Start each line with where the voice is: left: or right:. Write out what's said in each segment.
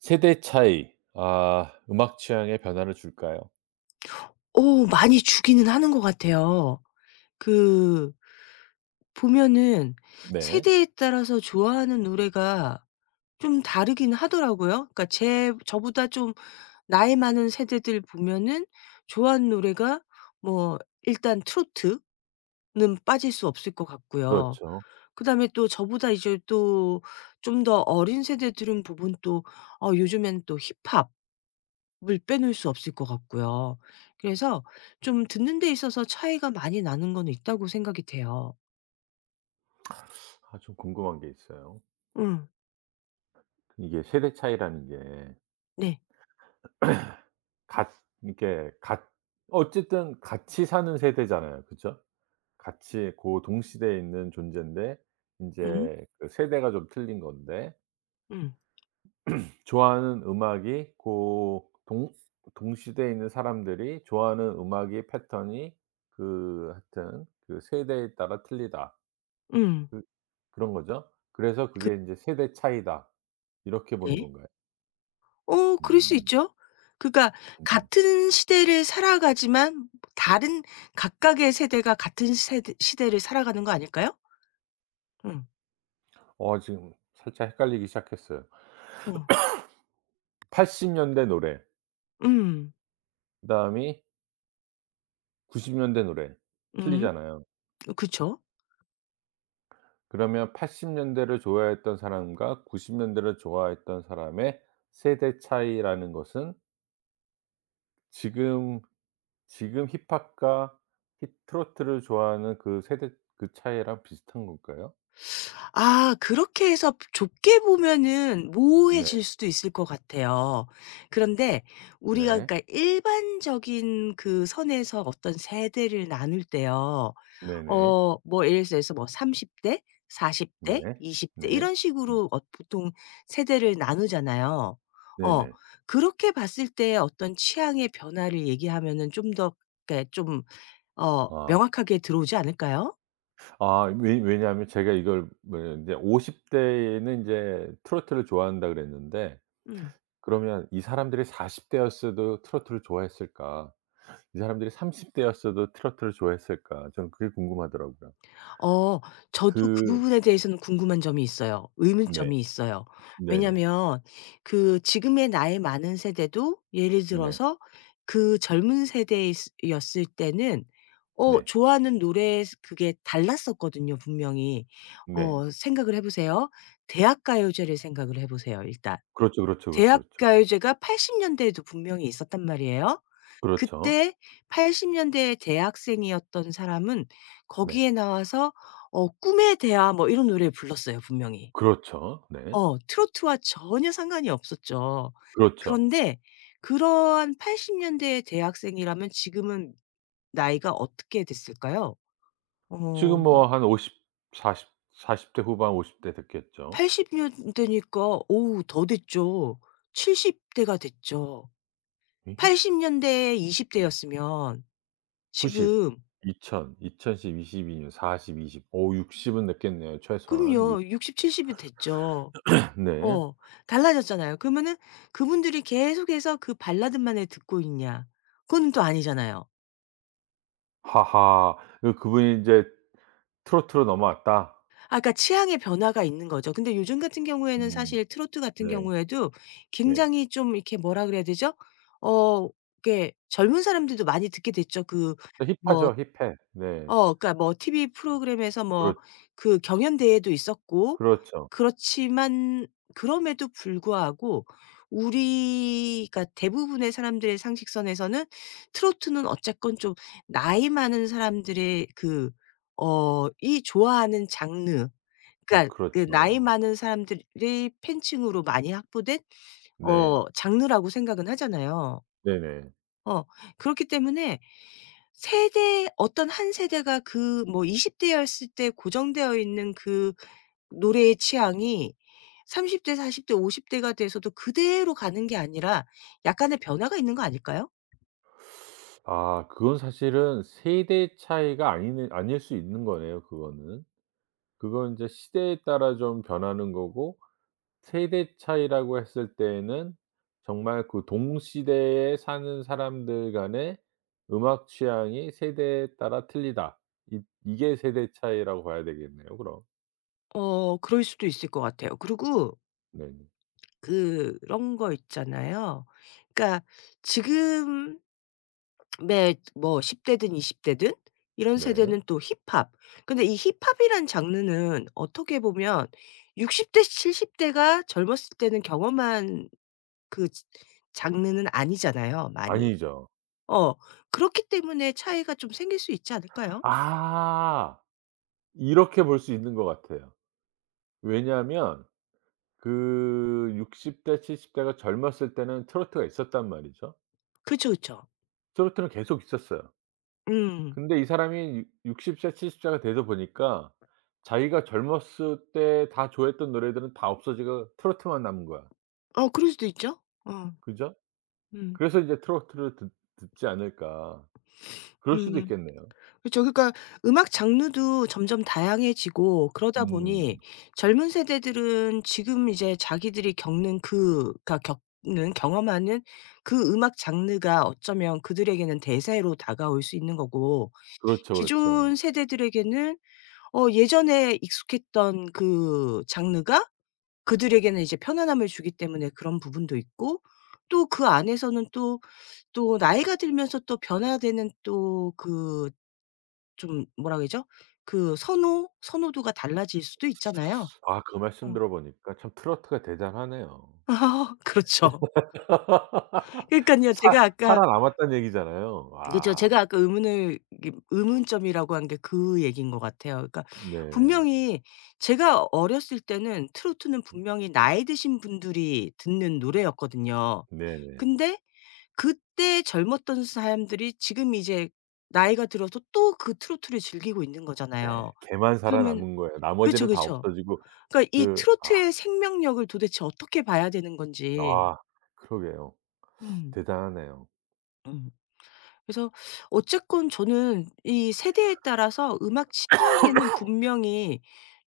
right: 세대 차이. 아 음악 취향에 변화를 줄까요?
left: 많이 주기는 하는 것 같아요. 그 보면은
right: 네.
left: 세대에 따라서 좋아하는 노래가 좀 다르긴 하더라고요. 그러니까 제 저보다 좀 나이 많은 세대들 보면은 좋아하는 노래가 뭐 일단 트로트는 빠질 수 없을 것 같고요.
right: 그렇죠.
left: 그다음에 또 저보다 이제 또 좀 더 어린 세대들은 부분 또 요즘엔 또 힙합 물 빼놓을 수 없을 것 같고요. 그래서 좀 듣는 데 있어서 차이가 많이 나는 건 있다고 생각이 돼요.
right: 아 좀 궁금한 게 있어요.
left: 음.
right: 이게 세대 차이라는 게
left: 네.
right: 같 이렇게 같 어쨌든 같이 사는 세대잖아요. 그죠? 같이 고 동시대에 있는 존재인데 이
left: 음.
right: 제 그 세대가 좀 틀린 건데
left: 음.
right: 좋아하는 음악이 고 동 동시대에 있는 사람들이 좋아하는 음악의 패턴이 그 하여튼 그 세대에 따라 틀리다.
left: 음.
right: 그 그런 거죠. 그래서
left: 그.
right: 그게 인제 '세대 차이다.' 이렇게 보는
left: 네.
right: 건가요?
left: 그럴 수
right: 음.
left: 있죠. 그러니까
right: 음.
left: 같은 시대를 살아가지만 다른 각각의 세대가 같은 세대 시대를 살아가는 거 아닐까요? 음.
right: 지금 살짝 헷갈리기 시작했어요.
left: 어.
right: 80 년대 노래.
left: 음.
right: 그다음이 90 년대 노래.
left: 음.
right: 틀리잖아요.
left: 그쵸.
right: 그러면 80 년대를 좋아했던 사람과 90 년대를 좋아했던 사람의 세대 차이라는 것은 지금 지금 힙합과 힙 트로트를 좋아하는 그 세대, 그 차이랑 비슷한 걸까요?
left: 아, 그렇게 해서 좁게 보면은
right: 네.
left: 모호해질 수도 있을 것 같아요. 그런데 우리가
right: 네.
left: 그러니까 일반적인 그 선에서 어떤 세대를 나눌 때요.
right: 네네.
left: 뭐 예를 들어서 뭐 30 대, 40
right: 네.
left: 대, 20대
right: 네.
left: 이런
right: 음.
left: 식으로 보통 세대를 나누잖아요. 어
right: 네네.
left: 그렇게 봤을 때 어떤 취향의 변화를 얘기하면은 좀 더 그러니까 좀
right: 아.
left: 명확하게 들어오지 않을까요?
right: 아 왜 왜냐하면 제가 이걸 왜 인제 50 대에는 인제 트로트를 좋아한다 그랬는데.
left: 음.
right: 그러면 '이 사람들이 40 대였어도 트로트를 좋아했을까? 이 사람들이 30 대였어도 트로트를 좋아했을까?' 저는 그게 궁금하더라고요.
left: 어 저도 그
right: 그
left: 부분에 대해서는 궁금한 점이 있어요.
right: 네.
left: 의문점이 있어요.
right: 네네.
left: 왜냐면 그 지금의 나이 많은 세대도 예를
right: 네.
left: 들어서 그 젊은 세대 였을 때는
right: 네.
left: 좋아하는 노래 그게 달랐었거든요, 분명히.
right: 네.
left: 생각을 해 보세요. 대학 가요제를 생각을 해 보세요, 일단.
right: 그렇죠, 그렇죠, 그렇죠,
left: 대학
right: 그렇죠.
left: 가요제가 80 년대에도 분명히 있었단 말이에요.
right: 그렇죠.
left: 그때 80 년대 대학생이었던 사람은
right: 네.
left: 거기에 나와서 꿈에 대하 뭐 이런 노래를 불렀어요, 분명히.
right: 그렇죠. 네.
left: 트로트와 전혀 상관이 없었죠.
right: 그렇죠.
left: 그런데 그러한 80 년대의 대학생이라면 지금은 나이가 어떻게 됐을까요? 어.
right: 지금 뭐 한 50, 40, 40대 후반, 50대 됐겠죠.
left: 80 년대니까 어우 더 됐죠. 70 대가 됐죠. 80 년대에 20 대였으면
right: 90,
left: 지금
right: 2000, 2010, 22년, 40, 20. 오60 은 냈겠네요 최소한. 육
left: 그럼요. 60-70이 됐죠.
right: 네.
left: 어. 달라졌잖아요. 그러면은 그분들이 계속해서 그 발라드만을 듣고 있냐. 그건 또 아니잖아요.
right: 하하. 그분이 인제 트로트로 넘어왔다.
left: 아까 취향의 변화가 있는 거죠. 근데 요즘 같은 경우에는
right: 음.
left: 사실 트로트 같은
right: 네.
left: 경우에도
right: 네.
left: 굉장히 좀 이렇게 뭐라 그래야 되죠? 어 이렇게 젊은 사람들도 많이 듣게 됐죠. 그뭐
right: 힙하죠, 힙해. 네.
left: 그러니까 뭐 TV 프로그램에서 뭐
right: 그렇
left: 그 경연대회도 있었고.
right: 그렇죠.
left: 그렇지만 그럼에도 불구하고 우리 가 대부분의 사람들의 상식선에서는 트로트는 어쨌건 좀 나이 많은 사람들의 그 어 이 좋아하는 장르, 그러니까 그 나이
right: 그렇죠.
left: 많은 사람들이 팬층으로 많이 확보된
right: 네.
left: 장르라고 생각은 하잖아요.
right: 네네.
left: 어 그렇기 때문에 세대 어떤 한 세대가 그 뭐 20 대였을 때 고정되어 있는 그 노래의 취향이 30 대, 40 대, 50 대가 돼서도 그대로 가는 게 아니라 약간의 변화가 있는 거 아닐까요?
right: 아 그건 사실은 세대 차이가 아니네, 아닐 수 있는 거네요 그거는. 그건 인제 시대에 따라 좀 변하는 거고, 세대 차이라고 했을 때에는 정말 그 동시대에 사는 사람들 간의 음악 취향이 세대에 따라 틀리다. 이 이게 세대 차이라고 봐야 되겠네요 그럼.
left: 그럴 수도 있을 것 같아요. 그리고
right: 네네.
left: 그런 거 있잖아요. 그러니까 지금 네. 뭐 10 대든 20 대든 이런
right: 네.
left: 세대는 또 힙합. 근데 이 힙합이란 장르는 어떻게 보면 60대 70 대가 젊었을 때는 경험한 그 지 장르는 아니잖아요, 많이.
right: 아니죠.
left: 어. 그렇기 때문에 차이가 좀 생길 수 있지 않을까요?
right: 아. 이렇게 볼 수 있는 것 같아요. 왜냐하면 그 60대 70 대가 젊었을 때는 트로트가 있었단 말이죠.
left: 그쵸, 그쵸.
right: 트로트는 계속 있었어요.
left: 음.
right: 근데 이 사람이 육 60세 70 세가 되서 보니까 자기가 젊었을 때 다 좋아했던 노래들은 다 없어지고 트로트만 남은 거야.
left: 그럴 수도 있죠. 어.
right: 그죠?
left: 음.
right: 그래서 이제 트로트를 듣 듣지 않을까. 그럴 수도
left: 음.
right: 있겠네요.
left: 그죠. 그러니까 음악 장르도 점점 다양해지고 그러다 보니
right: 음.
left: 젊은 세대들은 지금 이제 자기들이 겪는 그 그러니까 겪는 경험하는 그 음악 장르가 어쩌면 그들에게는 대세로 다가올 수 있는 거고,
right: 그렇죠,
left: 기존
right: 그렇죠.
left: 세대들에게는 예전에 익숙했던 그 장르가 그들에게는 이제 편안함을 주기 때문에 그런 부분도 있고, 또 그 안에서는 또, 또 나이가 들면서 또 변화되는 또그 좀 뭐라 그러죠? 그 선호, 선호도가 달라질 수도 있잖아요.
right: 아 그 말씀
left: 어.
right: 들어보니까 참 트로트가 대단하네요.
left: 그렇죠. 그러니까요
right: 사
left: 제가 아까,
right: 살아남았다는 얘기잖아요.
left: 그죠.
right: 와.
left: 제가 아까 의문을 이게 의문점이라고 한 게 그 얘기인 것 같아요. 그러니까
right: 네.
left: 분명히 제가 어렸을 때는 트로트는 분명히 나이 드신 분들이 듣는 노래였거든요.
right: 네네. 네.
left: 근데 그때 젊었던 사람들이 지금 이제 나이가 들어서 또 그 트로트를 즐기고 있는
right: 네.
left: 거잖아요.
right: 걔만
left: 그러면
right: 살아남은 거예요.
left: 그렇죠
right: 나머지는
left: 그렇
right: 다
left: 죠
right: 없어지고.
left: 그러니까 이
right: 그 아
left: 트로트의 생명력을 도대체 어떻게 봐야 되는 건지.
right: 아 그러게요.
left: 음.
right: 대단하네요.
left: 음. 그래서 어쨌건 저는 이 세대에 따라서 음악 취향에는 분명히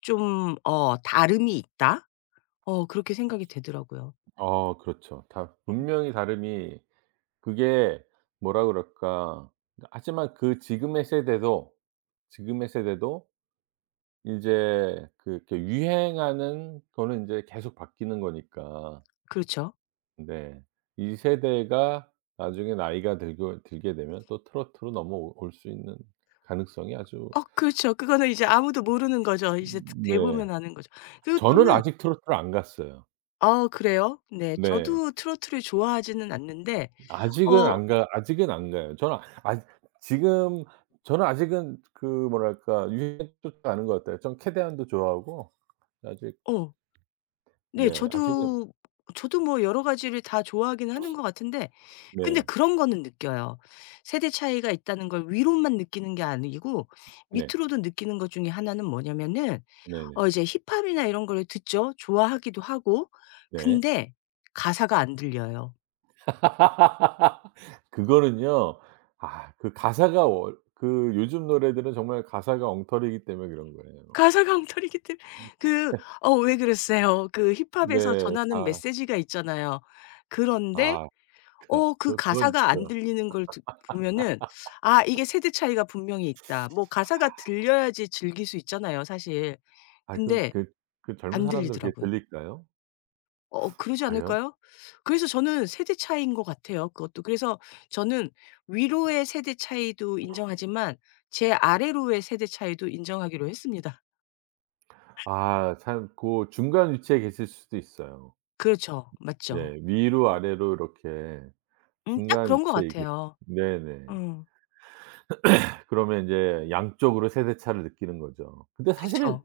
left: 좀 다름이 있다. 그렇게 생각이 되더라고요.
right: 그렇죠. 다 문명히 다름이, 그게 뭐라 그럴까. 하지만 그 지금의 세대도, 지금의 세대도 인제 그 이렇게 유행하는 거는 인제 계속 바뀌는 거니까.
left: 그렇죠.
right: 네. 이 세대가 나중에 나이가 들고 들게 되면 또 트로트로 넘어올 수 있는 가능성이 아주.
left: 그렇죠. 그거는 이제 아무도 모르는 거죠. 이제 대보면
right: 네.
left: 아는 거죠. 그리고
right: 저는
left: 또는
right: 아직 트로트를 안 갔어요.
left: 아, 그래요? 네.
right: 네.
left: 저도 트로트를 좋아하지는 않는데 어
right: 아직은 안 가요. 지금 저는 아직은 그 뭐랄까 유행에 쫓아가는 것 같아요. 전 캐대안도 좋아하고 아직.
left: 어 네.
right: 네. 아직은.
left: 저도 뭐 여러 가지를 다 좋아하긴 하는 것 같은데, 근데
right: 네.
left: 그런 거는 느껴요. 세대 차이가 있다는 걸 위로만 느끼는 게 아니고
right: 네.
left: 밑으로도 느끼는 것 중에 하나는 뭐냐면은
right: 네네. 네.
left: 이제 힙합이나 이런 걸 듣죠. 좋아하기도 하고.
right: 네.
left: 근데 가사가 안 들려요.
right: 그거는요. 아 그 가사가, 워 그 요즘 노래들은 정말 가사가 엉터리이기 때문에 그런 거예요.
left: 가사가 엉터리기 때문에. 그 "어 왜 그랬어요." 그 힙합에서
right: 네.
left: 전하는
right: 다.
left: 메시지가 있잖아요. 그런데
right: 아
left: 그
right: 그건
left: 가사가 안
right: 진짜.
left: 들리는 걸 듣 보면은 '아 이게 세대 차이가 분명히 있다.' 뭐 가사가 들려야지 즐길 수 있잖아요, 사실.
right: 아
left: 근데
right: 젊은
left: 안
right: 사람들 그게
left: 들리더라고요.
right: 들릴까요?
left: 그러지
right: 과연?
left: 않을까요? 그래서 저는 세대 차이인 것 같아요 그것도. 그래서 저는 위로의 세대 차이도 인정하지만 제 아래로의 세대 차이도 인정하기로 했습니다.
right: 아 참 고 중간 위치에 계실 수도 있어요.
left: 그렇죠. 맞죠.
right: 예. 위로 아래로 이렇게,
left: 음, 딱
right: 중간
left: 그런 것
right: 위치에 이렇게.
left: 같아요.
right: 네네.
left: 음.
right: 그러면 인제 양쪽으로 세대차를 느끼는 거죠. 근데 사실은
left: 그쵸.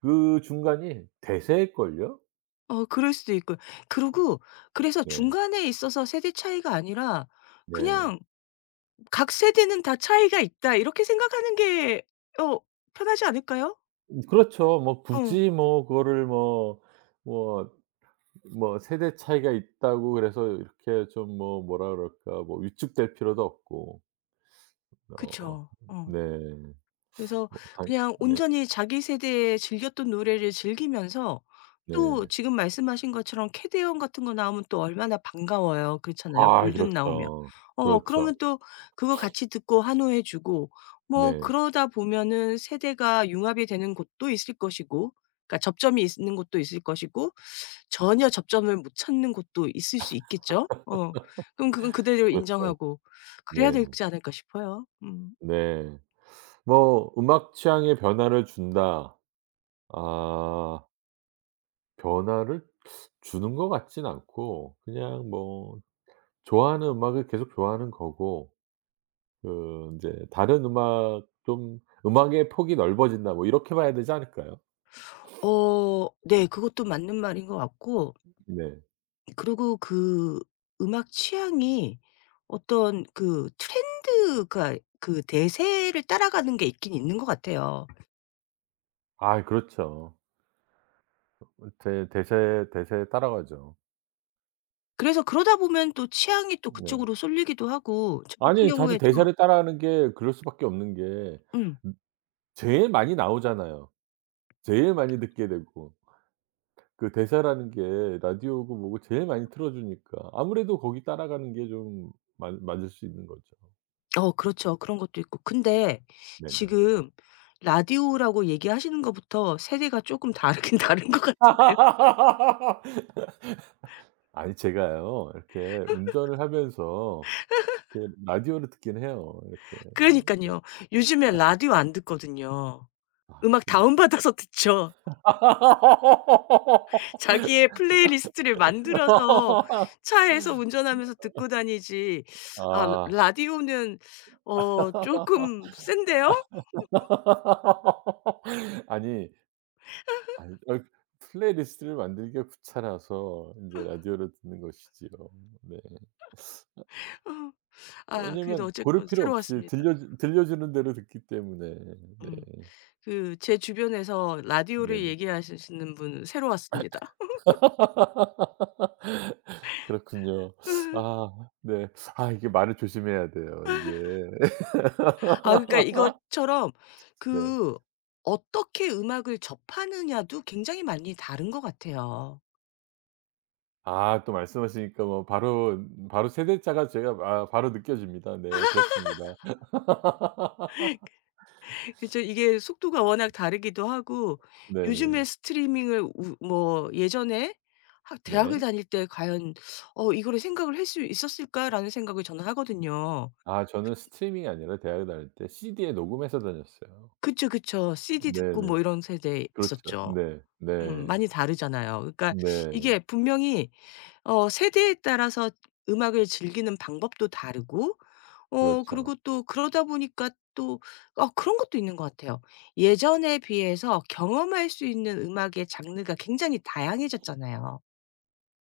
right: 그 중간이 대세일걸요?
left: 그럴 수도 있고요. 그리고 그래서
right: 네.
left: 중간에 있어서 세대 차이가 아니라
right: 네.
left: 그냥 '각 세대는 다 차이가 있다.' 이렇게 생각하는 게 어 편하지 않을까요?
right: 그렇죠. 뭐
left: 어.
right: 굳이 뭐 그거를 뭐 뭐 세대 차이가 있다고 그래서 이렇게 좀 뭐 뭐라 그럴까 뭐 위축될 필요도 없고. 어.
left: 그쵸. 어.
right: 네.
left: 그래서
right: 뭐 당.
left: 그냥
right: 네.
left: 온전히 자기 세대에 즐겼던 노래를 즐기면서 또
right: 네.
left: 지금 말씀하신 것처럼 캐대언 같은 거 나오면 또 얼마나 반가워요. 그렇잖아요.
right: 아
left: 골든 나오면.
right: 그렇죠. 그렇죠.
left: 그러면 또 그거 같이 듣고 환호해 주고 뭐
right: 네.
left: 그러다 보면은 세대가 융합이 되는 곳도 있을 것이고 그러니까 접점이 있는 곳도 있을 것이고 전혀 접점을 못 찾는 곳도 있을 수 있겠죠. 어. 그럼 그건 그대로
right: 그렇죠.
left: 인정하고 그래야
right: 네.
left: 되지 않을까 싶어요. 음.
right: 네. 뭐 '음악 취향에 변화를 준다.' 아 변화를 주는 것 같진 않고 그냥 뭐 좋아하는 음악을 계속 좋아하는 거고, 그 인제 다른 음악 좀, '음악의 폭이 넓어진다.' 뭐 이렇게 봐야 되지 않을까요?
left: 네. 그것도 맞는 말인 것 같고,
right: 네.
left: 그리고 그 음악 취향이 어떤 그 트렌드가 그 대세를 따라가는 게 있긴 있는 것 같아요.
right: 아 그렇죠. 대 대세 대세에 따라가죠.
left: 그래서 그러다 보면 또 취향이 또
right: 네.
left: 그쪽으로 쏠리기도 하고 저 같은
right: 아니 사실
left: 경우에도
right: 대세를 따라가는 게 그럴 수밖에 없는 게
left: 음.
right: 제일 많이 나오잖아요. 제일 많이 듣게 되고. 그 대사라는 게 라디오고 뭐고 제일 많이 틀어 주니까 아무래도 거기 따라가는 게 좀 맞 맞을 수 있는 거죠.
left: 그렇죠. 그런 것도 있고. 근데
right: 네네.
left: 지금 라디오라고 얘기하시는 것부터 세대가 조금 다르긴 다른 것 같은데요.
right: 아니 제가요 이렇게 운전을 하면서 이렇게 라디오를 듣긴 해요 이렇게.
left: 그러니까
right: 네.
left: 요 요즘에 라디오 안 듣거든요.
right: 아
left: 음악
right: 그럼.
left: 다운받아서 듣죠. 자기의 플레이리스트를 만들어서 차에서 운전하면서 듣고 다니지. 아
right: 아.
left: 라디오는 쪼끔 센데요?
right: 아니, 아 어 플레이리스트를 만들기가 귀찮아서 인제 라디오를 듣는 것이지요. 네.
left: 어. 아 그래도
right: 왜냐면 고를
left: 어쨌건
right: 필요 없이
left: 새로웠습니다.
right: 들려주는 대로 듣기 때문에. 네.
left: 음. 그 제 주변에서 라디오를
right: 네네.
left: 얘기하시는 분은 새로웠습니다.
right: 그렇군요. 아 네. 아 이게 말을 조심해야 돼요 이게.
left: 아 그러니까 이것처럼
right: 네.
left: 그 어떻게 음악을 접하느냐도 굉장히 많이 다른 것 같아요.
right: 아 또 말씀하시니까 뭐, 바로 세대차가 제가 아 바로 느껴집니다. 네 그렇습니다.
left: 그죠. 이게 속도가 워낙 다르기도 하고 요즘에
right: 네네.
left: 스트리밍을 우 뭐 예전에 학 대학을
right: 네.
left: 다닐 때 과연 '어 이거를 생각을 할 수 있었을까?'라는 생각을 저는 하거든요.
right: 아
left: 그
right: 저는 스트리밍이 아니라 대학에 다닐 때 CD에 녹음해서 다녔어요.
left: 그쵸, 그쵸. CD 듣고
right: 네네.
left: 뭐 이런 세대
right: 그렇죠.
left: 있었죠.
right: 네.
left: 음,
right: 네.
left: 많이 다르잖아요. 그러니까
right: 네.
left: 이게 분명히 세대에 따라서 음악을 즐기는 방법도 다르고,
right: 그렇죠.
left: 그리고 또 그러다 보니까 또 어, 그런 것도 있는 것 같아요. 예전에 비해서 경험할 수 있는 음악의 장르가 굉장히 다양해졌잖아요.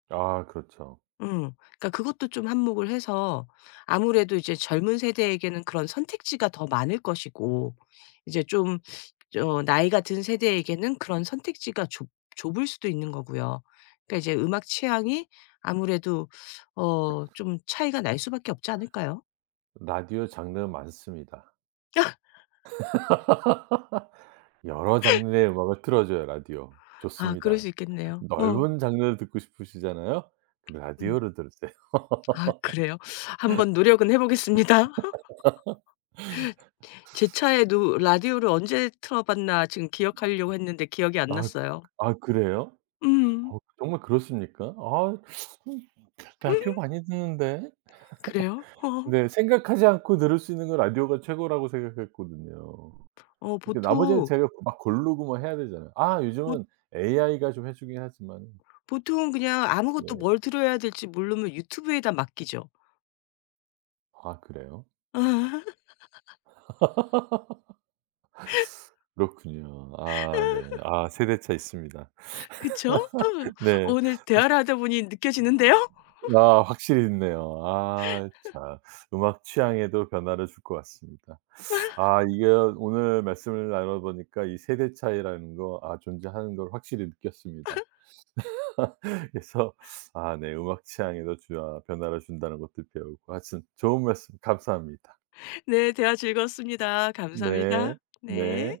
right: 아 그렇죠.
left: 음. 그러니까 그것도 좀 한몫을 해서 아무래도 이제 젊은 세대에게는 그런 선택지가 더 많을 것이고, 이제 좀 나이가 든 세대에게는 그런 선택지가 좁 좁을 수도 있는 거고요. 그러니까 이제 음악 취향이 아무래도 좀 차이가 날 수밖에 없지 않을까요?
right: 라디오 장르 많습니다. 여러 장르의 음악을 틀어 줘요 라디오.
left: 아 그럴 수
right: 좋습니다.
left: 있겠네요. 어.
right: 넓은 장르를 듣고 싶으시잖아요? 그럼
left: 음.
right: 라디오를 들으세요.
left: 아 그래요? 한번 노력은 해 보겠습니다. 제 차에도 라디오를 언제 틀어 봤나 지금 기억하려고 했는데 기억이 안
right: 아
left: 났어요.
right: 아 그래요?
left: 음.
right: 어 정말 그렇습니까? 아 라디오 많이 듣는데.
left: 그래요? 어.
right: 네. 생각하지 않고 들을 수 있는 건 라디오가 최고라고 생각했거든요.
left: 어
right: 그렇게 나머지는
left: 보통
right: 제가 그 막 고르고 뭐 해야 되잖아요. 아
left: 보
right: 요즘은 AI가 좀 해 주긴 하지만.
left: 보통 그냥 아무것도
right: 네.
left: 뭘 들어야 될지 모르면 유튜브에다 맡기죠.
right: 아 그래요? 그렇군요. 아 네. 아 세대차 있습니다.
left: 그쵸?
right: 네.
left: 오늘 대화를 하다 보니 느껴지는데요?
right: 아 확실히 있네요. 아 참 음악 취향에도 변화를 줄 것 같습니다. 아 이게 오늘 말씀을 나눠 보니까 이 세대 차이라는 거, 아 존재하는 걸 확실히 느꼈습니다. 그래서 아 네 음악 취향에도 주아 변화를 준다는 것도 배우고, 하여튼 좋은 말씀 감사합니다.
left: 네. 대화 즐거웠습니다.
right: 네.
left: 감사합니다. 네.
right: 네.